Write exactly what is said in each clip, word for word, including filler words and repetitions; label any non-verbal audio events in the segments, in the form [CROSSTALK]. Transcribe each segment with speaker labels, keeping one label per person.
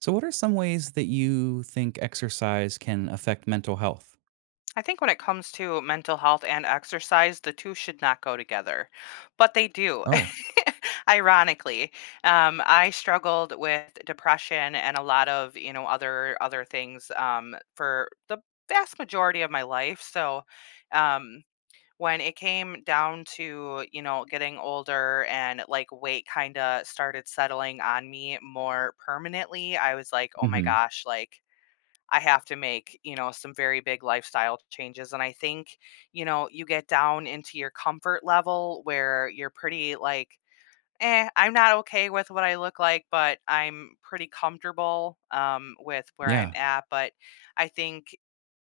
Speaker 1: So, what are some ways that you think exercise can affect mental health?
Speaker 2: I think when it comes to mental health and exercise, the two should not go together, but they do.
Speaker 1: Oh,
Speaker 2: [LAUGHS] Ironically, um, I struggled with depression and a lot of you know other other things um, for the vast majority of my life. So um, when it came down to you know getting older and like weight kind of started settling on me more permanently, I was like, oh my
Speaker 1: hmm.
Speaker 2: gosh, like I have to make, you know, some very big lifestyle changes. And I think, you know, you get down into your comfort level where you're pretty like, eh, I'm not okay with what I look like, but I'm pretty comfortable um, with where I'm
Speaker 1: Yeah,
Speaker 2: at. But I think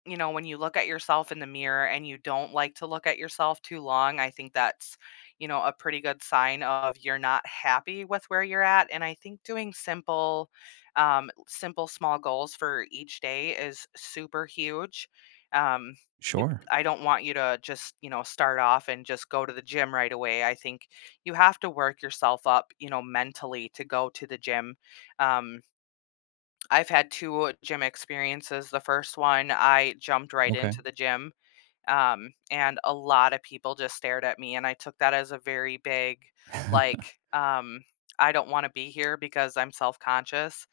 Speaker 2: you know, when you look at yourself in the mirror and you don't like to look at yourself too long, I think that's, you know, a pretty good sign of you're not happy with where you're at. And I think doing simple, um, simple small goals for each day is super huge. Um, you,
Speaker 1: sure.
Speaker 2: I don't want you to just, you know, start off and just go to the gym right away. I think you have to work yourself up, you know, mentally to go to the gym. Um, I've had two gym experiences. The first one, I jumped right
Speaker 1: Okay.
Speaker 2: into the gym, um, and a lot of people just stared at me, and I took that as a very big, like,
Speaker 1: [LAUGHS]
Speaker 2: um, "I don't wanna be here because I'm self-conscious,"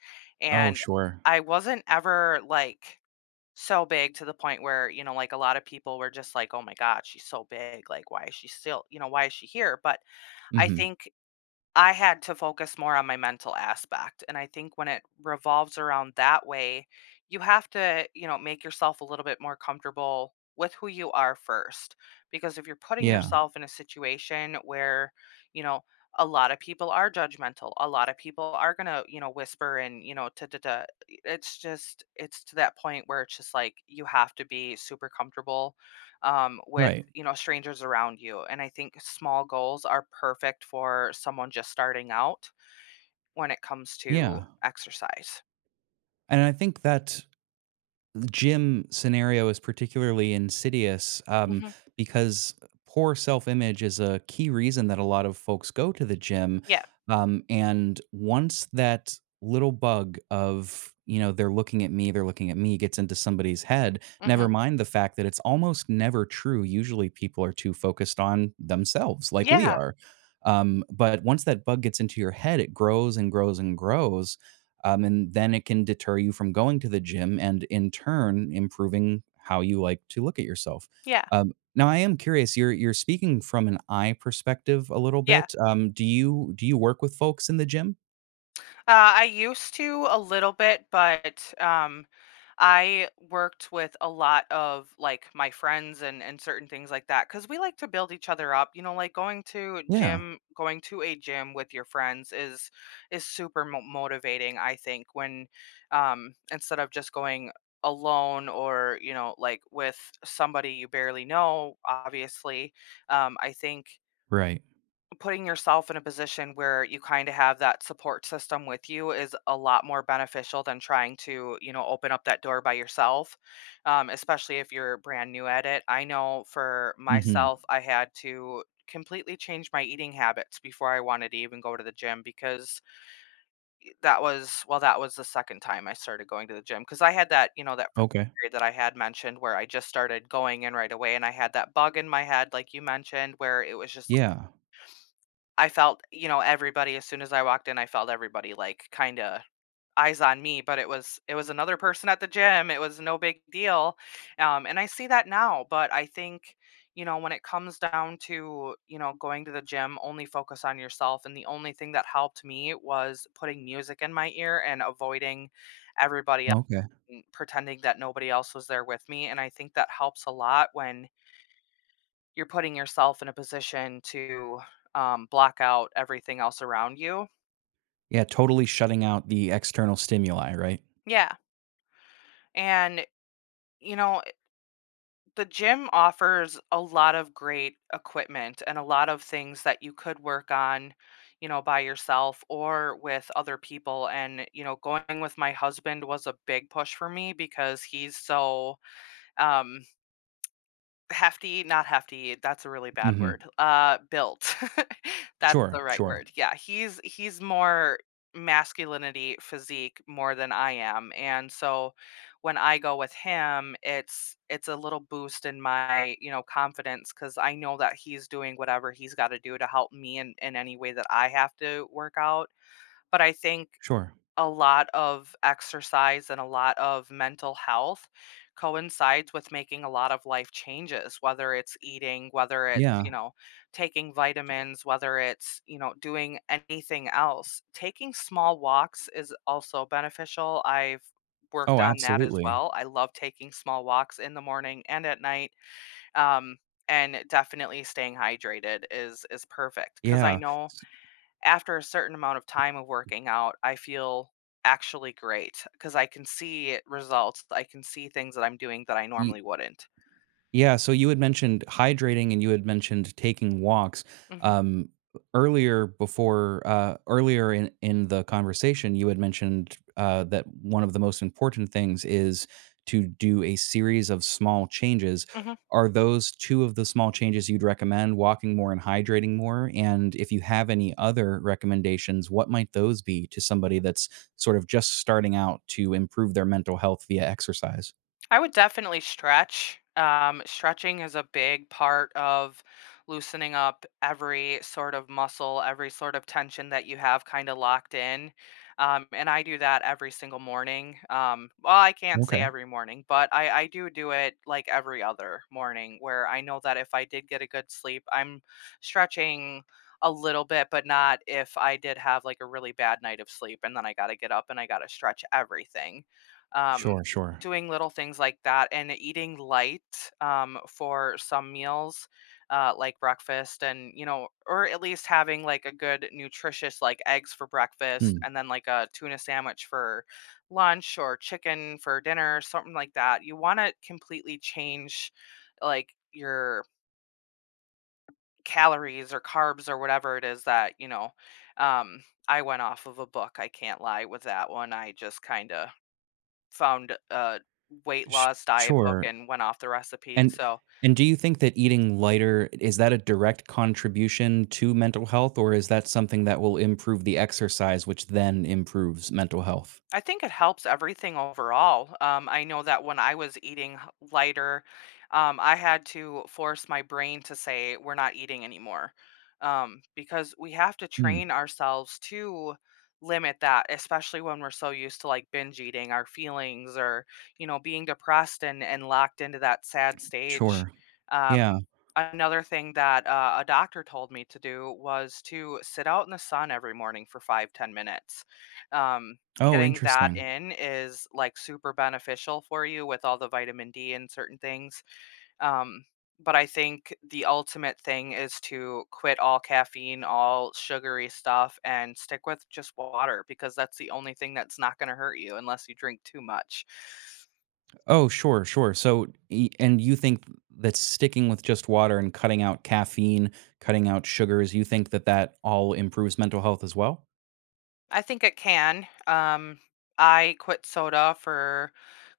Speaker 1: Oh,
Speaker 2: and
Speaker 1: sure.
Speaker 2: I wasn't ever, like, so big to the point where, you know, like, a lot of people were just like, "Oh my god, she's so big, like, why is she still" you know, "why is she here?" But I
Speaker 1: Hmm.
Speaker 2: think I had to focus more on my mental aspect, and I think when it revolves around that way, you have to, you know, make yourself a little bit more comfortable with who you are first, because if you're putting
Speaker 1: Yeah,
Speaker 2: yourself in a situation where, you know, a lot of people are judgmental, a lot of people are gonna, you know, whisper and, you know, da da da. It's just, it's to that point where it's just like you have to be super comfortable um, with
Speaker 1: right.
Speaker 2: you know strangers around you, and I think small goals are perfect for someone just starting out when it comes to
Speaker 1: Yeah.
Speaker 2: exercise.
Speaker 1: And I think that gym scenario is particularly insidious, um,
Speaker 2: Hmm.
Speaker 1: because poor self image is a key reason that a lot of folks go to the gym.
Speaker 2: Yeah.
Speaker 1: Um, and once that little bug of, you know, they're looking at me, they're looking at me gets into somebody's head, never
Speaker 2: Hmm.
Speaker 1: mind the fact that it's almost never true. Usually people are too focused on themselves, like we
Speaker 2: Yeah.
Speaker 1: are. Um, but once that bug gets into your head, it grows and grows and grows, um, and then it can deter you from going to the gym and in turn improving how you like to look at yourself.
Speaker 2: Yeah.
Speaker 1: Um, now I am curious, you're you're speaking from an eye perspective a little
Speaker 2: Yeah.
Speaker 1: bit. Um, do you do you work with folks in the gym?
Speaker 2: Uh, I used to a little bit, but um, I worked with a lot of like my friends and and certain things like that because we like to build each other up. You know, like going to
Speaker 1: Yeah,
Speaker 2: gym, going to a gym with your friends is is super mo- motivating. I think when um, instead of just going alone or you know like with somebody you barely know obviously, um, I think
Speaker 1: right.
Speaker 2: putting yourself in a position where you kind of have that support system with you is a lot more beneficial than trying to you know open up that door by yourself, um, especially if you're brand new at it. I know for
Speaker 1: Hmm.
Speaker 2: myself I had to completely change my eating habits before I wanted to even go to the gym, because that was, well, that was the second time I started going to the gym, because I had that, you know that first
Speaker 1: Okay.
Speaker 2: period that I had mentioned where I just started going in right away and I had that bug in my head like you mentioned where it was just,
Speaker 1: Yeah.
Speaker 2: I felt, you know, everybody as soon as I walked in, I felt everybody like kinda eyes on me, but it was it was another person at the gym, it was no big deal, um, and I see that now. But I think, you know, when it comes down to, you know, going to the gym, only focus on yourself, and the only thing that helped me was putting music in my ear and avoiding everybody else
Speaker 1: Okay.
Speaker 2: and pretending that nobody else was there with me, and I think that helps a lot when you're putting yourself in a position to, um, block out everything else around you.
Speaker 1: Yeah, totally, shutting out the external stimuli, right.
Speaker 2: Yeah, and, you know, eh, the gym offers a lot of great equipment and a lot of things that you could work on, you know, by yourself or with other people, and, you know, going with my husband was a big push for me because he's so, um hefty. Not hefty, that's a really bad
Speaker 1: Hmm.
Speaker 2: word. Uh, built. [LAUGHS] That's
Speaker 1: Sure,
Speaker 2: the right
Speaker 1: sure.
Speaker 2: word. Yeah, he's he's more masculinity physique more than I am, and so when I go with him, it's it's a little boost in my, you know, confidence, because I know that he's doing whatever he's gotta do to help me in in any way that I have to work out. But I think
Speaker 1: Sure.
Speaker 2: a lot of exercise and a lot of mental health coincides with making a lot of life changes, whether it's eating, whether it's,
Speaker 1: Yeah.
Speaker 2: you know, taking vitamins, whether it's, you know, doing anything else. Taking small walks is also beneficial. I've worked
Speaker 1: Oh,
Speaker 2: on that as
Speaker 1: absolutely.
Speaker 2: well. I love taking small walks in the morning and at night. Um, and definitely staying hydrated is is perfect, because I
Speaker 1: Yeah.
Speaker 2: know after a certain amount of time of working out, I feel actually great because I can see results. I can see things that I'm doing that I normally wouldn't.
Speaker 1: Yeah, so you had mentioned hydrating and you had mentioned taking walks.
Speaker 2: Mhm.
Speaker 1: Um, Earlier before, uh, earlier in, in the conversation, you had mentioned uh, that one of the most important things is to do a series of small changes.
Speaker 2: Mhm.
Speaker 1: Are those two of the small changes you'd recommend, walking more and hydrating more? And if you have any other recommendations, what might those be to somebody that's sort of just starting out to improve their mental health via exercise?
Speaker 2: I would definitely stretch. Um, stretching is a big part of loosening up every sort of muscle, every sort of tension that you have kind of locked in. Um, and I do that every single morning. Um, well, I can't say
Speaker 1: Okay.
Speaker 2: every morning, but I, I do do it like every other morning where I know that if I did get a good sleep, I'm stretching a little bit, but not if I did have like a really bad night of sleep and then I got to get up and I got to stretch everything. um,
Speaker 1: Sure, sure.
Speaker 2: doing little things like that and eating light, um, for some meals, uh, like breakfast, and you know or at least having like a good nutritious like eggs for breakfast
Speaker 1: Hmm.
Speaker 2: and then like a tuna sandwich for lunch or chicken for dinner, something like that. You want to completely change like your calories or carbs or whatever it is that, you know um, I went off of a book, I can't lie with that one, I just kind of found a weight
Speaker 1: Sh
Speaker 2: loss diet book
Speaker 1: sure,
Speaker 2: and went off the recipes,
Speaker 1: and
Speaker 2: so.
Speaker 1: and do you think that eating lighter is that a direct contribution to mental health, or is that something that will improve the exercise, which then improves mental health?
Speaker 2: I think it helps everything overall. Um, I know that when I was eating h- lighter, um, I had to force my brain to say, we're not eating anymore. Um, because we have to train
Speaker 1: Hmm,
Speaker 2: ourselves to limit that, especially when we're so used to like binge eating our feelings or, you know, being depressed and, and locked into that sad stage.
Speaker 1: sure. Yeah.
Speaker 2: Um, another thing that, uh, a doctor told me to do was to sit out in the sun every morning for five ten minutes. Um,
Speaker 1: Oh,
Speaker 2: getting that
Speaker 1: interesting.
Speaker 2: in is like super beneficial for you with all the vitamin D and certain things. Um, but I think the ultimate thing is to quit all caffeine, all sugary stuff, and stick with just water because that's the only thing that's not going to hurt you unless you drink too much.
Speaker 1: Oh, sure, sure. So y and you think that sticking with just water and cutting out caffeine, cutting out sugars, you think that that all improves mental health as well?
Speaker 2: I think it can. Um, I quit soda for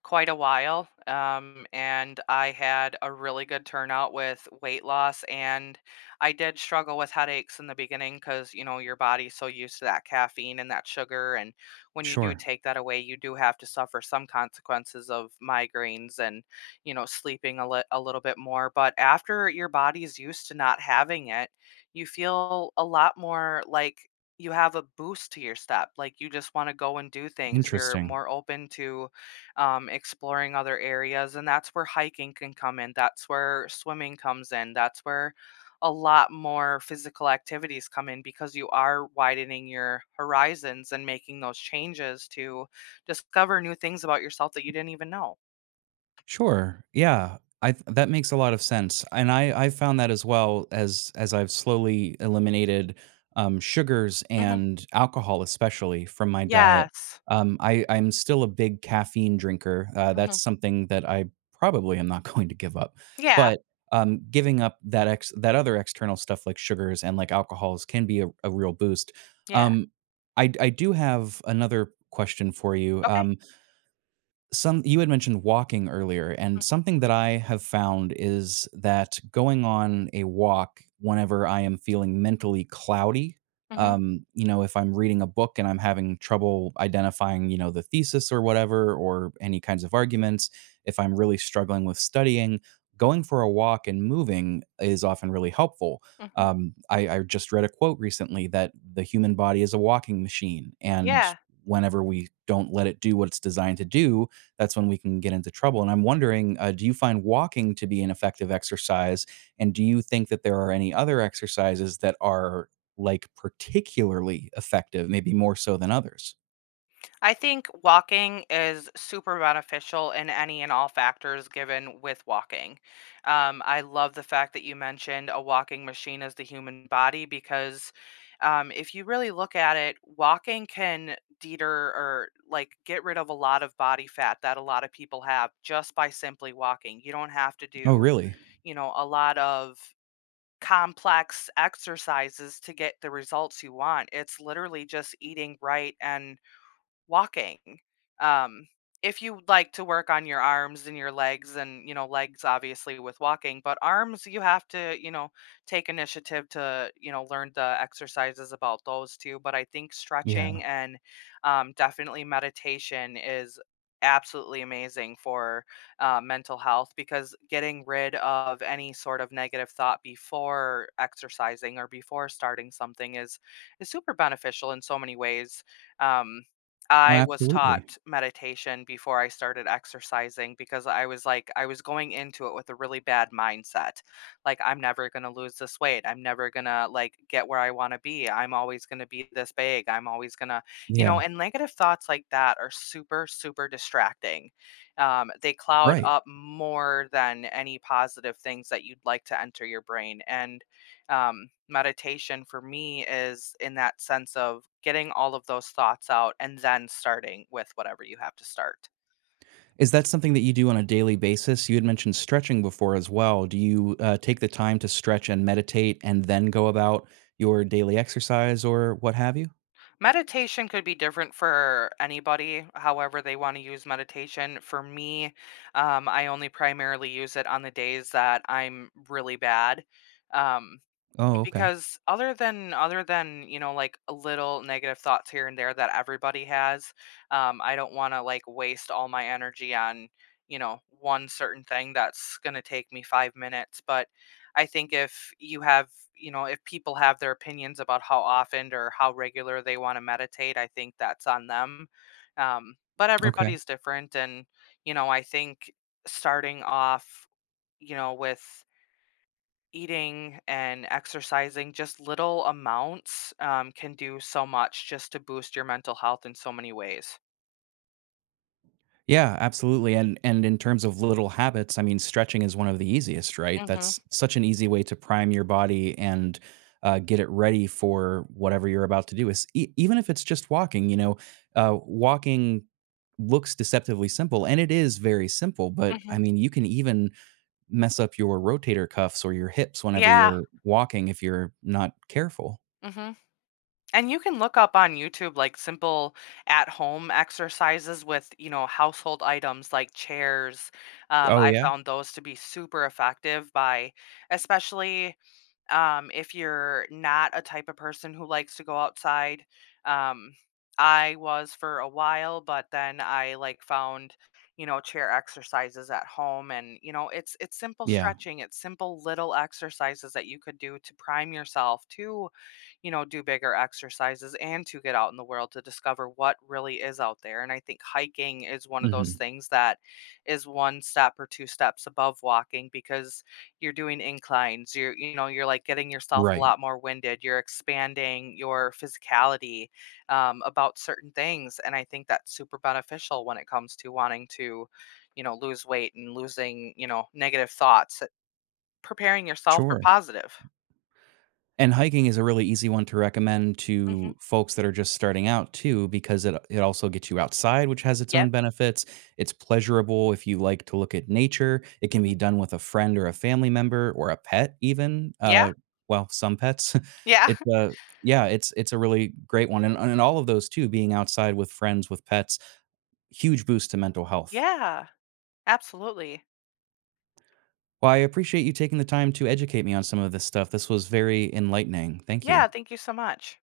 Speaker 2: quite a while, um, and I had a really good turnout with weight loss. And I did struggle with headaches in the beginning because, you know, your body's so used to that caffeine and that sugar. And when you do
Speaker 1: Sure,
Speaker 2: take that away, you do have to suffer some consequences of migraines and, you know, sleeping a, li- a little bit more. But after your body's used to not having it, you feel a lot more like you have a boost to your step. Like you just want to go and do things. You're
Speaker 1: interesting.
Speaker 2: more open to, um, exploring other areas. And that's where hiking can come in. That's where swimming comes in. That's where a lot more physical activities come in, because you are widening your horizons and making those changes to discover new things about yourself that you didn't even know.
Speaker 1: Sure. Yeah. I th- that makes a lot of sense. And I I found that as well as as I've slowly eliminated um sugars
Speaker 2: Hmm.
Speaker 1: and alcohol especially from my diet.
Speaker 2: Yes.
Speaker 1: Um I I'm still a big caffeine drinker. Uh
Speaker 2: Hmm.
Speaker 1: that's something that I probably am not [LAUGHS] going to give up.
Speaker 2: Yeah.
Speaker 1: But um giving up that ex that other external stuff like sugars and like alcohols can be a, a real boost.
Speaker 2: Yeah.
Speaker 1: Um I I do have another question for you.
Speaker 2: Okay.
Speaker 1: Um some you had mentioned walking earlier and
Speaker 2: Hmm.
Speaker 1: something that I have found is that going on a walk whenever I am feeling mentally cloudy,
Speaker 2: Hmm.
Speaker 1: um you know, if I'm reading a book and I'm having trouble identifying, you know, the thesis or whatever or any kinds of arguments, if I'm really struggling with studying, going for a walk and moving is often really helpful.
Speaker 2: Hmm.
Speaker 1: um, I, I just read a quote recently that the human body is a walking machine and
Speaker 2: Yeah.
Speaker 1: whenever we don't let it do what it's designed to do, that's when we can get into trouble. And I'm wondering, uh, do you find walking to be an effective exercise? And do you think that there are any other exercises that are like particularly effective, maybe more so than others?
Speaker 2: I think walking is super beneficial in any and all factors given with walking. Um, I love the fact that you mentioned a walking machine as the human body, because um, if you really look at it, walking can deter or like get rid of a lot of body fat that a lot of people have just by simply walking. You don't have to
Speaker 1: Oh,
Speaker 2: do,
Speaker 1: really?
Speaker 2: you know, a lot of complex exercises to get the results you want. It's literally just eating right and walking. Um, if you would like to work on your arms and your legs, and you know, legs obviously with walking, but arms, you have to, you know, take initiative to, you know, learn the exercises about those too. But I think stretching
Speaker 1: Yeah.
Speaker 2: and, um, definitely meditation is absolutely amazing for, uh, mental health, because getting rid of any sort of negative thought before exercising or before starting something is is super beneficial in so many ways. Um,
Speaker 1: Oh,
Speaker 2: I was
Speaker 1: absolutely.
Speaker 2: taught meditation before I started exercising because I was like, I was going into it with a really bad mindset. Like, I'm never going to lose this weight. I'm never going to like get where I want to be. I'm always going to be this big. I'm always going to, you know,
Speaker 1: Yeah.
Speaker 2: and negative thoughts like that are super, super distracting. Um, they cloud
Speaker 1: Right.
Speaker 2: up more than any positive things that you'd like to enter your brain. And, um, meditation for me is in that sense of getting all of those thoughts out and then starting with whatever you have to start.
Speaker 1: Is that something that you do on a daily basis? You had mentioned stretching before as well. Do you uh, take the time to stretch and meditate and then go about your daily exercise or what have you?
Speaker 2: Meditation could be different for anybody, however they want to use meditation. For me, um, I only primarily use it on the days that I'm really bad. Um,
Speaker 1: Oh, okay.
Speaker 2: because other than other than you know like a little negative thoughts here and there that everybody has, um I don't want to like waste all my energy on, you know one certain thing that's going to take me five minutes. But I think if you have, you know if people have their opinions about how often or how regular they want to meditate, I think that's on them. Um but
Speaker 1: Okay.
Speaker 2: everybody's different, and, you know I think starting off, you know with eating and exercising, just little amounts, um, can do so much just to boost your mental health in so many ways.
Speaker 1: Yeah, absolutely. And and in terms of little habits, I mean, stretching is one of the easiest, right?
Speaker 2: Mhm.
Speaker 1: That's such an easy way to prime your body and uh, get it ready for whatever you're about to do. Is e- Even if it's just walking, you know, uh, walking looks deceptively simple, and it is very simple. But
Speaker 2: Mhm.
Speaker 1: I mean, you can even mess up your rotator cuffs or your hips whenever
Speaker 2: Yeah.
Speaker 1: you're walking if you're not careful.
Speaker 2: Mhm. And you can look up on YouTube, like, simple at-home exercises with, you know, household items like chairs. Um,
Speaker 1: Oh
Speaker 2: I
Speaker 1: yeah,
Speaker 2: found those to be super effective, by especially, Um, if you're not a type of person who likes to go outside, um, I was for a while, but then I like found, you know, chair exercises at home, and, you know, it's it's simple
Speaker 1: yeah.
Speaker 2: stretching, it's simple little exercises that you could do to prime yourself to, you know, do bigger exercises and to get out in the world to discover what really is out there. And I think hiking is one of those
Speaker 1: Hmm.
Speaker 2: things that is one step or two steps above walking, because you're doing inclines. You're, you know, you're like getting yourself a
Speaker 1: Right,
Speaker 2: lot more winded. You're expanding your physicality, um, about certain things. And I think that's super beneficial when it comes to wanting to, you know, lose weight and losing, you know, negative thoughts, preparing yourself for
Speaker 1: sure.
Speaker 2: positive.
Speaker 1: And hiking is a really easy one to recommend
Speaker 2: Hmm.
Speaker 1: to folks that are just starting out too, because it it also gets you outside, which has its own
Speaker 2: Yep.
Speaker 1: benefits. It's pleasurable if you like to look at nature. It can be
Speaker 2: Hmm.
Speaker 1: done with a friend or a family member or a pet, even.
Speaker 2: Yeah.
Speaker 1: Uh, well, some pets. [LAUGHS]
Speaker 2: Yeah.
Speaker 1: It's, uh, yeah, it's it's a really great one, and and all of those too, being outside with friends, with pets, huge boost to mental health.
Speaker 2: Yeah, absolutely.
Speaker 1: Well, I appreciate you taking the time to educate me on some of this stuff. This was very enlightening. Thank
Speaker 2: Yeah,
Speaker 1: you.
Speaker 2: thank you so much.